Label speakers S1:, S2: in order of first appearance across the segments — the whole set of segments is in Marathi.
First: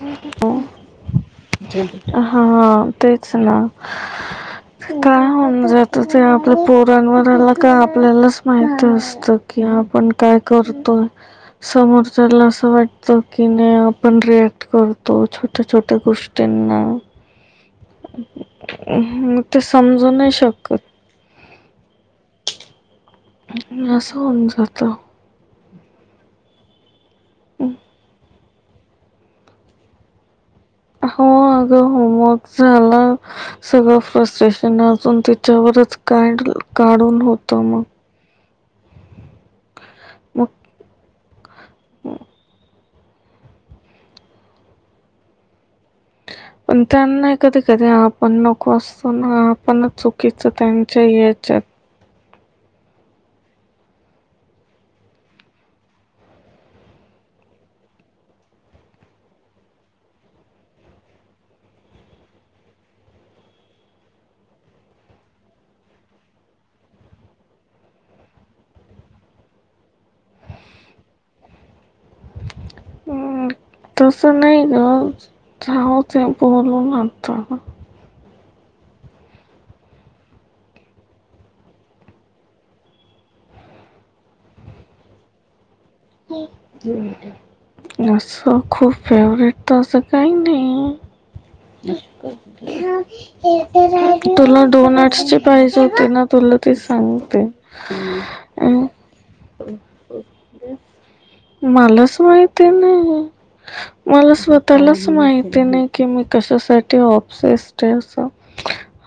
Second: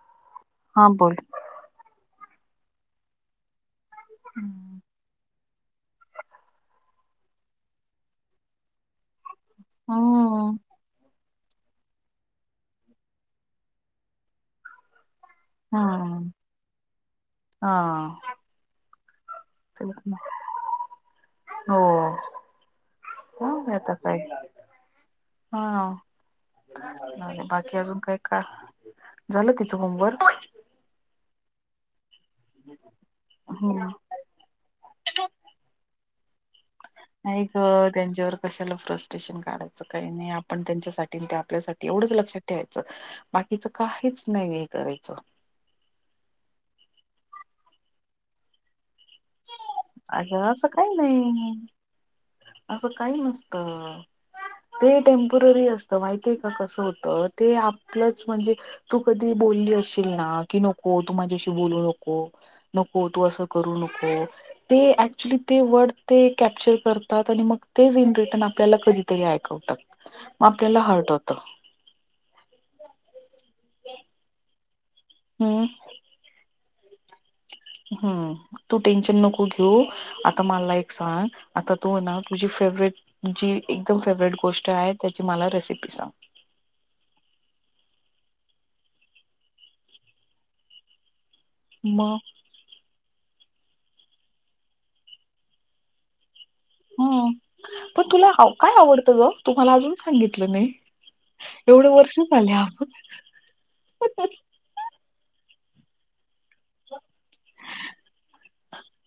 S1: हा.
S2: हां बोल.
S1: हा तेच ना.
S2: हम्म
S1: काय होनार आता ते आपल्या पोरां वरला. का आपल्यालाच माहती असत कि आपण काय?
S2: हम्म
S1: करतोय. समोरच्याला असं वाटत की नाही आपण रिॲक्ट करतो. [unintelligible] छट छोट्या छोटया गोष्टीना ना.
S2: हा.
S1: मग ते समजू नाही शकत.
S2: हो. काय आता काय
S1: असं होऊन जातं.
S2: हा जाऊ दे बाकी अजून काय? का झालं तिचं होमवर्क.
S1: हो अगं होमवर्क झाला
S2: हम्म
S1: सगळं फस्टेश शन अजून तीच्यावरच काड काढून
S2: नाही ग
S1: होतं मग.
S2: त्यांच्यावर कशाला फ्रस्ट्रेशन काढायचं काही नाही आपण
S1: मग
S2: त्यांच्यासाठी आपल्यासाठी एवढंच लक्षात ठेवायचं बाकीच काहीच नाही हे करायचं.
S1: पण त्यांनाही कधी कधी आप आपण नको असतो ना आपणच
S2: अग
S1: चुकीचं
S2: असं काही
S1: त्यांच्या
S2: नाही
S1: याच्यात
S2: असं काही नसतं. ते टेम्पवरी असतं माहिती का? कसं होतं ते आपलंच म्हणजे- तू कधी बोलली अशीलना की नको तू माझ्याशी बोलू नको. नको तू असं करू नको. ते ऍक्च्युली ते वर्ड ते कॅप्चर करतात आणि मग तेच इन रिटर्न आपल्याला कधी- ते ऐकवतात. मग आपल्याला हर्ट होत.
S1: हम् तस नाही ग
S2: हम्म
S1: जाऊ दे नको बोलून आता.
S2: हम्म तू टेन्शन नको घेऊ. आता मला एक सांग आता तू ना तुझी फेवरेट जी एकदम फेव्हरेट गोष्ट आहे. त्याची मला रेसिपी सांग.
S1: असं खूप फेवरेट तर असं काही नाही.
S2: मग
S1: तुला डोनट्सची पाहिजे होती ना तुला. ती
S2: ह
S1: सांगते.
S2: पण तुला काय
S1: आण
S2: आवडतं ग तू मला अजून सांगितलं नाही
S1: [unintelligible]
S2: एवढे
S1: मलाच
S2: वर्ष झाले
S1: माहिती
S2: आपण
S1: नाही मला स्वत त्स्वतः लाच माहिती नाही की मी कशासाठी ऑपसेसट आहे असं.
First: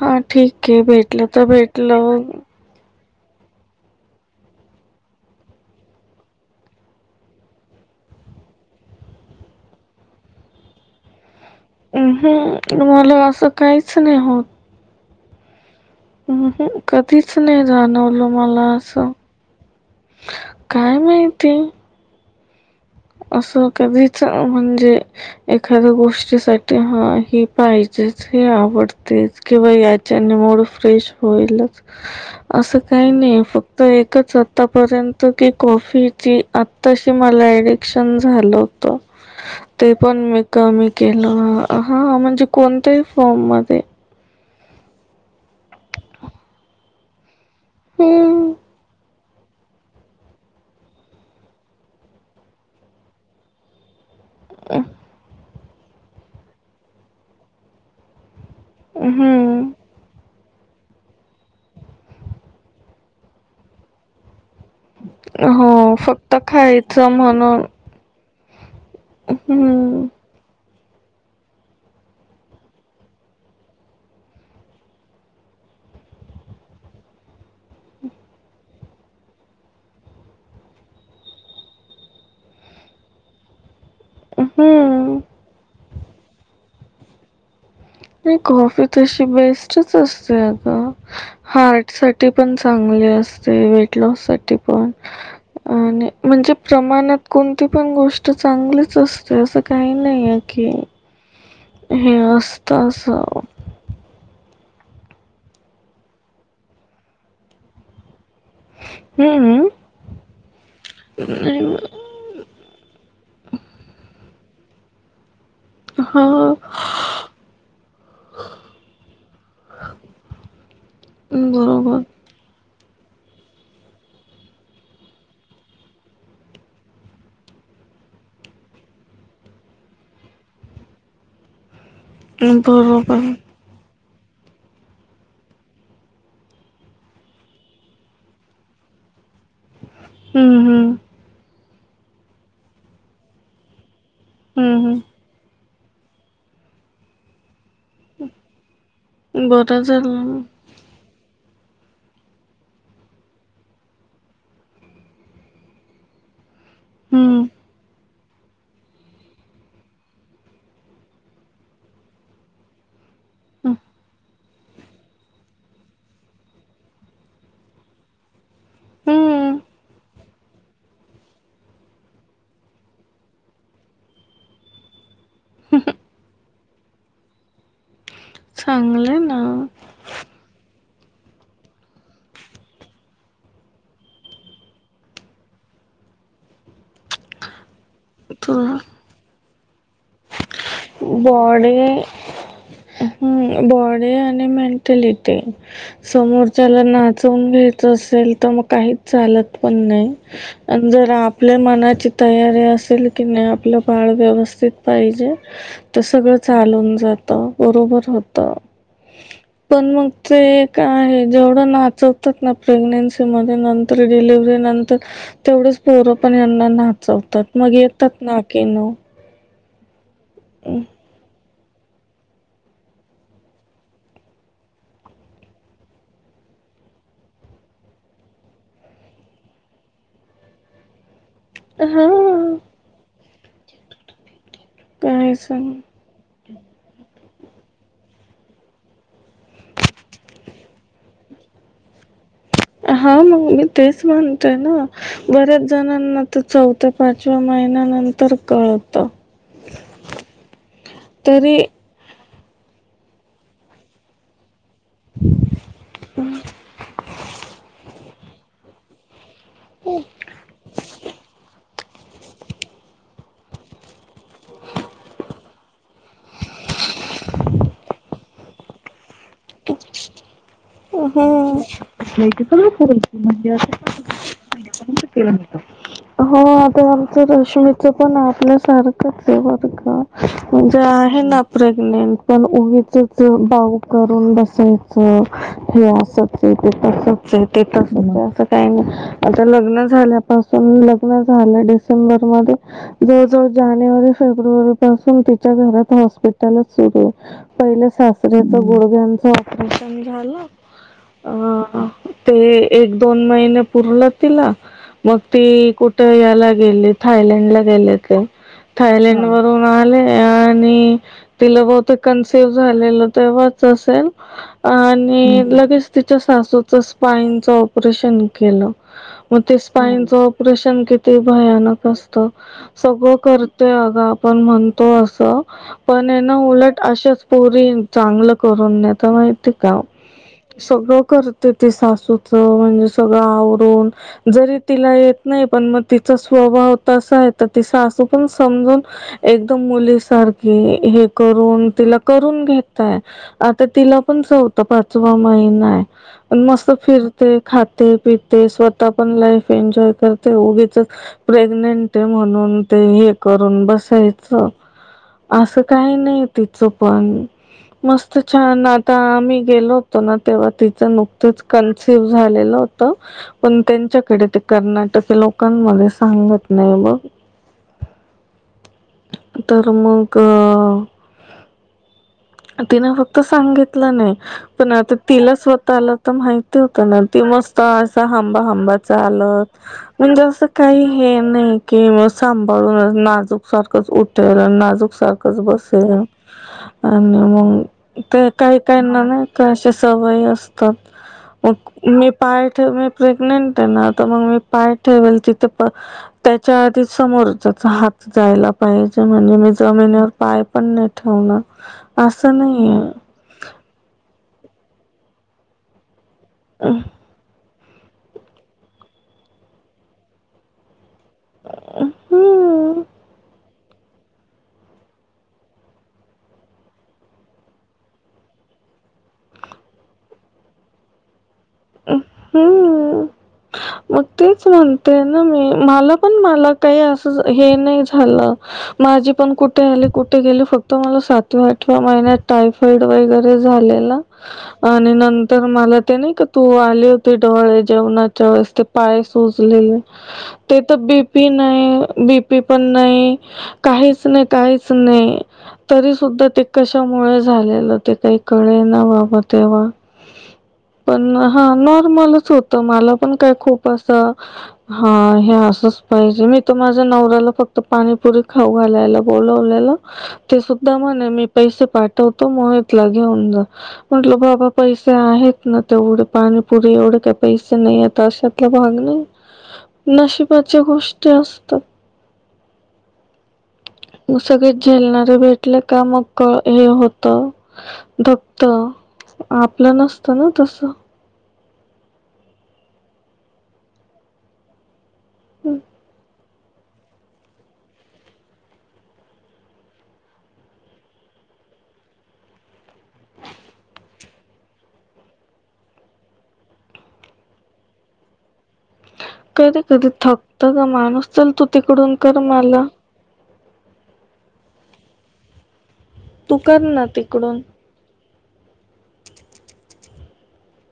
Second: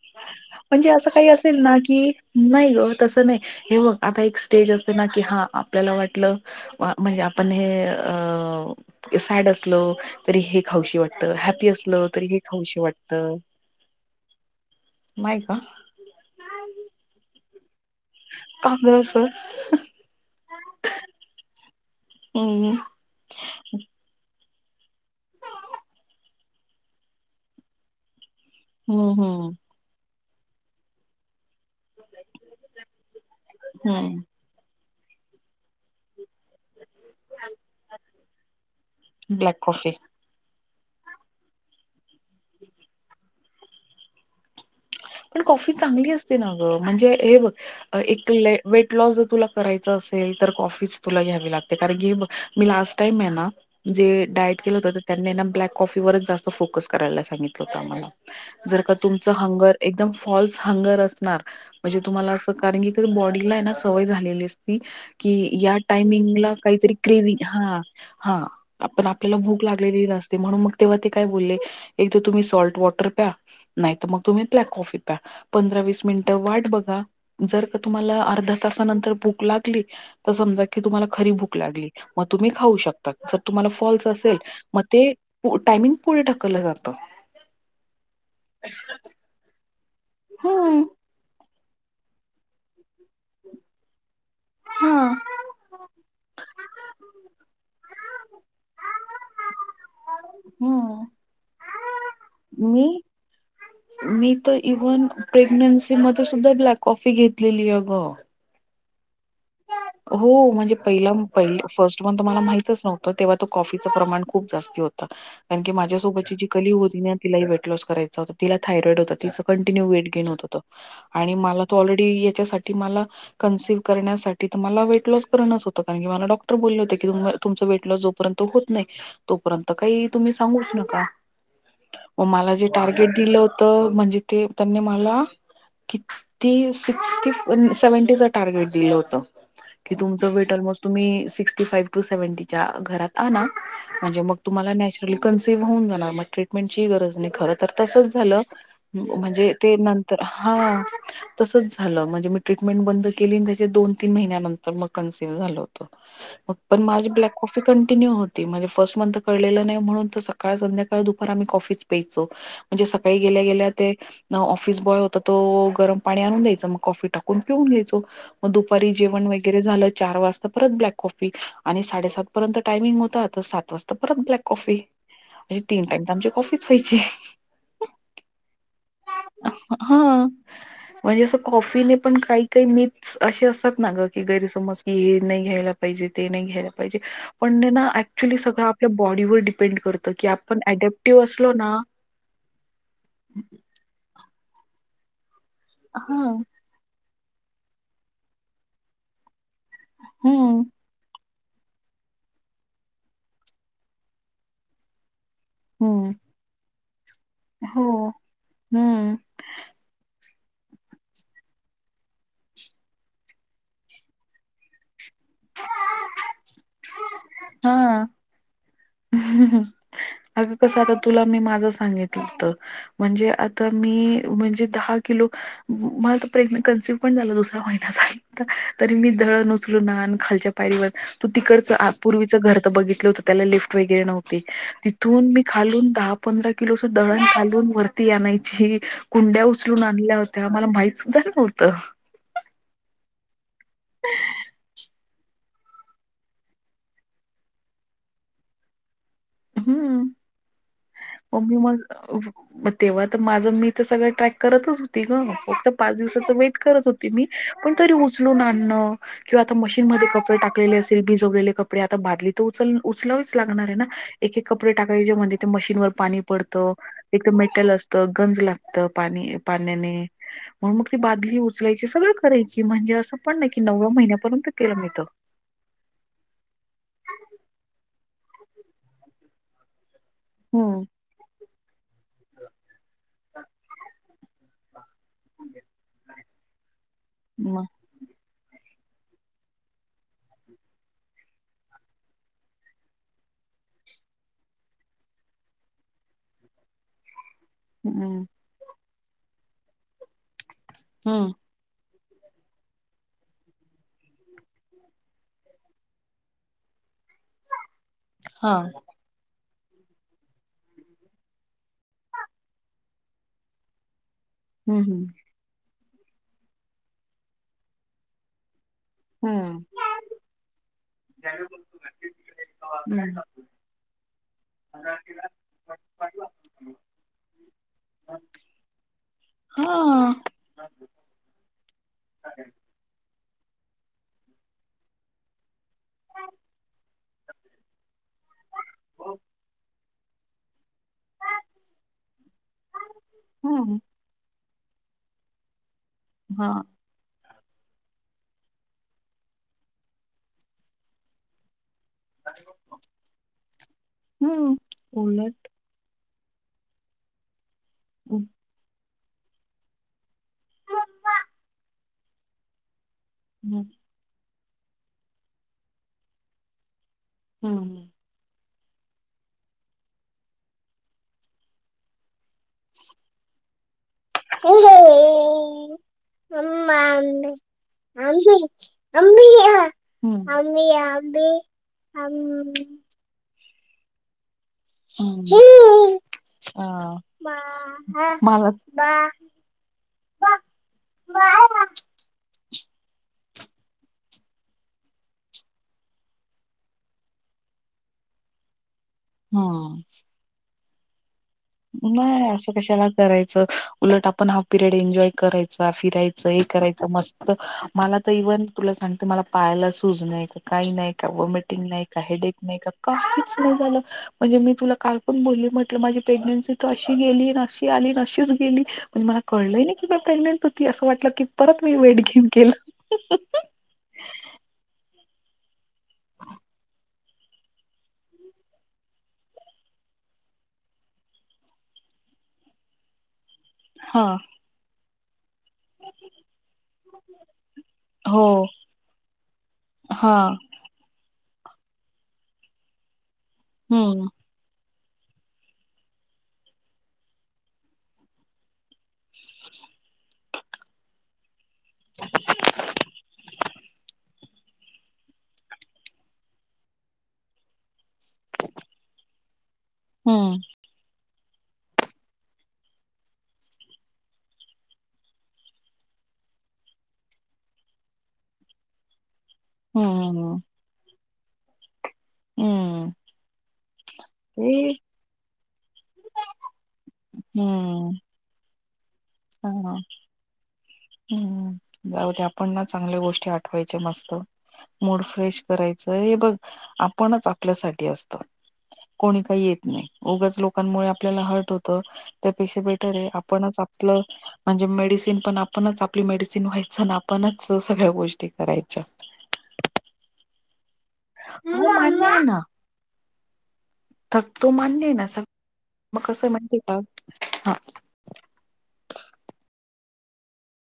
S1: हा ठीक आहे
S2: म्हणजे असं
S1: भेटलं
S2: काही
S1: तर
S2: असेल ना कि
S1: भेटलं
S2: नाही ग तसं नाही. हे बघ आता एक स्टेज ना की हा आपल्याला वाटलं. म्हणजे आपण हे अ सॅड असलो तरी हे खाऊशी वाटतं. हॅपी असलो तरी हे खाऊशी
S1: उहुं. मला
S2: वाटतं.
S1: असं काहीच नाही होत.
S2: माय का?
S1: हम् कधीच नाही जाणवलं मला
S2: का ग
S1: असं. काय माहिती?
S2: हम्.
S1: असं कधीच म्हणजे. एखाद्या गोष्टीसाठी हा हे पाहिजेच हे आहे.
S2: हम्म
S1: आवडतेच
S2: हम्म
S1: किंवा यांच्याशी मूड फ्रेश होईलच. असं काही नाही फक्त
S2: हम्म
S1: एकच आतापर्यंत कि कॉफी- कि आता शि मला एडिकशन झालं होत‌.
S2: ब्लॅक कॉफी
S1: पण मी कमी केलं हा म्हणजे कोणत्याही फॉर्म मध्ये
S2: पण कॉफी चांगली असते ना ग म्हणजे हे बघ एक
S1: हम्म.
S2: वेट लॉस जर तुला करायच असेल तर कॉफीच तुला घ्यावि लागते. कारण की हे बघ मी लास्ट टाईम हेना डायट केलं होत, तर त्यांनीना ब्लॅक कॉफीवरच जास्त फोकस करायला सांगितलं होत आम्हाला जर का तुमच
S1: हम्म
S2: हंगर. एकदम फॉल्स हंगर असणार. म्हणजे तुम्हाला असं कारण की बॉडीला ना सवय झालेली अस कि या
S1: हो फक्त
S2: टायमिंगला काहीतरी
S1: खायचं
S2: क्रेविंग
S1: म्हणून
S2: हा हा आपण आपल्याला भूक
S1: हम्म
S2: लागलेली नसते. म्हणून मग तेव्हा ते काय बोलले. एक तर तुम्ही सॉल्ट वॉटर प्या नाही तर मग तुम्ही ब्लॅक कॉफी प्या. पंधरा वीस मिनिटं वाट बघा. जर का तुम्हाला अर्धा तासानंतर भूक लागली समजा की तुम्हाला खरी भूक लागली, मग तुम्ही खाऊ शकता ज तुम्हाला फॉ असेल मग ते
S1: हम्म
S2: टामिंग पुढे ढकलं जात.
S1: नाही, कॉफी तशी बेस्टच असते अ ग
S2: हम्म
S1: हार्ट साठी पण चांगली असते. वेट लॉस साठी पण
S2: हां
S1: आणि म्हणजे प्रमाणात कोणती पण गोष्ट चांगलीच असते, असं काही नाही आहे की.
S2: हम्म.
S1: हे
S2: मी
S1: असतं अस.
S2: मी तर इव्हन प्रेग्नन्सी मध्ये सुद्धा ब्लॅक कॉफी घेतलेली अगं.
S1: हम्मम
S2: हो म्हणजे पहिला पहिल फर्स्ट इव्हन तुम्हाला माहितच नव्हतं. तेव्हा तो कॉफीचं प्रमाण खूप जास्ती होत. कारण की
S1: हा
S2: माझ्यासोबतची जी कलीन होती ना. तिला वेट लॉस कयचा होता. तिला थायरॉईड होत तिचं पण वेट गेन होत होंत. आणि मला तो
S1: बरोबर
S2: ऑलरेडी यांच्यासाठी मला कनसिव करण्यासाठी ती तर मला वेट लॉस करणच होत. कारण की मला डॉक्टर बोलले होत की तुमच वेट लॉस जोर्यंत होत नाही. तोपर्यंत काही तुम्ही सांगूच नका.
S1: मग बरोबर.
S2: तर म्हणजे ते त्यांनी मला. किती सिक्स्टी सेव्हंटीच टार्गेट दिलं होत. कि तुमच वेट
S1: हम्म
S2: ऑलमोस्ट
S1: हम्म
S2: तुम्ही सिक्स्टी फाइव्ह टू सेव्हनटीच्या घरात आणा. म्हणजे मग तुम्हाला
S1: हम्म
S2: नॅचरली कन्सेव्ह होऊन जाणार, मग ट्रीटमेंटची गरज नाही परत तर तसच झालं,
S1: हम्म
S2: म्हणजे ते
S1: बरं
S2: नंतर
S1: झालं
S2: हा तसंच झालं म्हणजे मी ट्रीटमेंट बंद केली त्याचे दोन तीन महिन्यानंतर मग कॅन्सहींव्ह झाल होत. मग पण माझी ब्लॅक
S1: हम्म
S2: कॉफ़ी कंटिन्यू होती. ते म्हणजे फर्ट मंथ कळलेलं नाही म्हणून सकाळ संध्याकाळ दुपार आम्ही कॉफीच प्यायचो. म्हणजे सकाळी गेल्या गेल्या ते, ऑफिस बॉय होता तो गरम पाणी आणून द्यायच मग कॉफी टाकून पिऊन घ्यायचो. मग दुप दपारी जेवण
S1: हम्म
S2: वगैरे झालं चार वाजता परत ब्लॅक कॉफी आणि साडेसात पर्यंत टायमिंग होता तर सात वाजता परत ब्लॅक कॉफी. अे तीन टाईम तर आमची कॉफीच व्हाय ची.
S1: चांगलं ना.
S2: हा म्हणजे असं कॉफीने पण काही काही मीथस असे अस. तात ना ग की गैरसमज की हे नाही घ्यायला पाहिजे ते नाही घ्यायला पाहिजे पण हे ना ऍक् क्च्युली सगळं
S1: तुला
S2: आपल्या बॉडीवर डिपेंड करतं की आपण ऍडॅप्टिव्ह असलो ना.
S1: ह् बॉडी आणि मेंटलिटी
S2: हा
S1: समोर. त्याला नाचवून घ्यायच असेल तर मग काहीच चालत पण नाही.
S2: हम्म
S1: जर आपल्या मनाची तयारी असेल की नाही आपलं बाळ व्यवस्थित पाहिजे. तर
S2: हम्म
S1: सगळं चालून जातं
S2: हो
S1: बरोबर होतं.
S2: हम्म
S1: पण मग ते का आहे जेवढं नाचवतात ना प्रेग्नेन्सी मध्ये न. तर डिलिव्हरी नंतर तेवढेच पोरपण यांना नाचवतात. मग
S2: हा
S1: येतात ना की नो.
S2: अगं कसं आता तुला मी माझं सांगितलं होतं. म्हणजे आता मी म्हणजे दहा किलो. मला प्रेग्न कन्सिव्ह पण झाला दुसऱ्या महिन्याचा तरी मी धळन उचलून आण खालच्या पायरीवर. तिकडच पूर्वीच
S1: हा
S2: घर तर बघितलं होतं त्याला लिफ्ट वगैरे नव्हते तिथून
S1: काय
S2: मी
S1: सांग
S2: खालून दहा. पंधरा किलोच दळण खालून वरती आणायची कुंड्या उचलून आणल्या. ते आम्हाला माहित सुद्धा नव्हतं.
S1: हा मग मी तेच म्हणतोय ना बर. जणांना ते चौथ्या पाचव्या महिन्यानंतर कळत.
S2: हम् मममी
S1: तरी
S2: मग तेव्हा तर माझं मी तर सगळं ट्रॅक. करतच होती ग फक्त पाच दिवसाच वेट करत होती मी पण तरी उचलूनून आणणं. किंवा आता मशीनमध्येध्ये कपडे टाकलेले असेल बिजवलेले कपडे आता बादली तर उचल उचलाच लागणार आहे ना. एक एक कपडे टाकायचे म्हणजे ते मशीनवर पाणी पडतं. एक तर मेटल असतं गंज लागत पाणी पाण्याने. मण ती बादली
S1: हा
S2: उचलायची करायची म्हणजे असं पण नाही की नवव्या महिन्यापर्यंत केलं मिळत.
S1: हो आत्ता आमच्यारश्मीच पण आपल्या सारखं आहे बर का. म्हणजे
S2: हम्म
S1: आहे ना प्रेग्नेंट पण उगीचच भाऊकर. बसायच हे असच ते तस ते
S2: म
S1: त. असं काही नाही आता लग्न झाल्यापासून लग्न झालं डिसेंबर मध्ये जवळ जवळ जानेवारी फेब्रुवारी पासून तिच्या घरात हॉस्पिटलच सुरू आहे. पहिल्या
S2: हम्म
S1: सासऱ्याच गोडग्यांचं ऑपरेशन झालं
S2: हम्म
S1: अ ते एक दोन महिने पुरलं तिला. मग ती कुठ याला गेली थायलंडला गेले तर
S2: हा
S1: थायलंड. वरून आले आ णितिला बहुतेक कन्सिव्ह झालेलं तेव्हाच असेल.
S2: हम्म हम्म
S1: आणि लगेच तिच्या सासूचं स्पाईनच ऑपरेशन केलं. मग ते
S2: हम्म
S1: स्पाईनचं ऑपरेशन किती भयानक असत. सगळं करते अगं आपण म्हणतो असं. पण आहे ना उलट अशेच पुरी चांगलं करून नाही तर माहि ते का
S2: हा
S1: सगळं करते ते सासूचं म्हणजे सगळं आवरून. जरी तिला येत नाही पण मग तिचा स्वभाव त अस आहे तर ति सासू पण समजून. एकदम मुलीसारखी हे करून तिला करून घेत. काय आता
S2: हम्म
S1: तिला पण चौथा पाचवा महिनाए पण
S2: हा
S1: मस्त फिर ते खातय पितय, स्वतः पण लाईफ एन्जॉय करतय, उगीचच प्रेग्नेंट ते म्हणून ते हे करून बसायचं,
S2: हम्म उलट
S1: असंच काय नाय तिचं पण, मस्त
S2: हम्म.
S1: छान का मी गेलो होतो ना तेव्हा तिचं नुकतंच कंन्सीव झालेलं त, पण त्यांच्याकडे ते कर्नाटक लोकांमध्ये सांगत नाही मग.
S2: हम्म.
S1: तर मग आधी नाय होत तर सांगितलं नाही, पण आता तिला स्वतःला तर माहिती
S2: मम्मा
S1: होतं ना, ती
S2: आंबे
S1: नुसता असं
S2: आंबे
S1: हंबा हंबाच
S2: आंबे
S1: चालु,
S2: या
S1: म्हणजे
S2: हम्म.
S1: असं
S2: आंबे
S1: काही हे
S2: आंबे
S1: नाही की मग
S2: आंबे
S1: सांभाळून नाजूक सारखंच उठल आणि नाजूक सारखच बसल,
S2: हम्म.
S1: आणि
S2: आ,
S1: मग ते
S2: मला
S1: काही काहींना नाही का अशा सवयी असतात, उ मी पाय ठेवेल प्रेग्नेंट आहे ना तर मग मी पाय ठेवल तिथं पण त्याच्या आधी समोरच्याचा हात जायला पाहिजे, म्हणजे मी
S2: हा
S1: जमिनीवर पाय पण नाही ठेवणार.
S2: नाय असं कशाला कराय च, उलट आपण हा पिरेड एन्जॉय करायचा, फिरायचं, हे करायचं मस्त बघ, मला तर इव्हन तुला सांगते मला पायाला सुजलय ते. काही नाही का व मीटिंग नाही का हेडिंग नाही का
S1: हम्म
S2: काहीच बस झालं, म्हणजे मी तुला काल पण बोलली म्हटलं माझे प्रेग्नेंसी तू अशी गेली ना अशी आली अशीच गेली, अन मला कळलंही नाही की बाय प्रेग्नेंट होती, असं वाटलं की परत मी वेट गेण केलं, ह
S1: हम्म
S2: ह ह.
S1: मग तेच म्हणते ना मी, मला पण मला काय असंच हे नाही झालं माझे पण कुठे आले कुठे गेले फक्त मला सातवा आठवा महिन्यात तारीख रेड वगैरे झालेलं,
S2: हा
S1: आणि नंत तर मला ते नाही का तू आले होतीस डोहाळे
S2: हो
S1: जेवणाच्या वेळेस ते पाय सुजलेलं,
S2: हा
S1: ते तर डीपी नाई बीपी पण नाही काहीच
S2: हम्म
S1: नाही काही नाही, तरीसुद्धा ते कशामुळे झालेलं ते काही कळना बाब मग तेव्हा, पण हा नॉर्मलच होतं मला पण काय खूप असा, हा हे असंच पाहिजे मी तर माझ्या नवऱ्याला फक् फक्त पाणीपुरी खाऊ घालायला बोलावलेलं, ते
S2: हम्म
S1: सुद्धा धा म्हणे मी पैसे पाठवतो, मोहितला घेऊन जा. म्हणलं बाबा पैसे आहेत ना तेवढे पाणीपुरी एवढे काय पैसे नाही येत अशात हे भाग नाही,
S2: हम्म हम्म
S1: नशिबाच्या गोष्टी असतात.
S2: हम्म.
S1: उषा घेत
S2: ते
S1: झेलनार भेटले का हे होतं,
S2: हम्म
S1: दबतं. आपलं नसतं ना तसं.
S2: हम्म हम्म, जाऊद्या आपण ना चांगल्या गोष्टी आठवायच्या मस्त. मूड फ्रेश करायचं ए बघ, आपणच आपल्यासाठी असतं. कोण काही येत नाही, उगाच लोकांमुळे आपल्याला हर्ट होतं, त्यापेक्षा बाई खरं ए, आपणच आपलं म्हणजे मेडिसिन पण आपणच, आपली मेडिसिन व्हायचं आणि आपणच सगळ्या गोष्टी करायच्या.
S1: कधी कधी थकतं ग माणूस, चल तू
S2: हो
S1: तिकडून
S2: मान्य
S1: कर
S2: आहे ना
S1: मला
S2: थकतो मान्य येणा असा, मग कसंय
S1: तू
S2: माहितीये
S1: कर
S2: का,
S1: ना तिकडून
S2: हा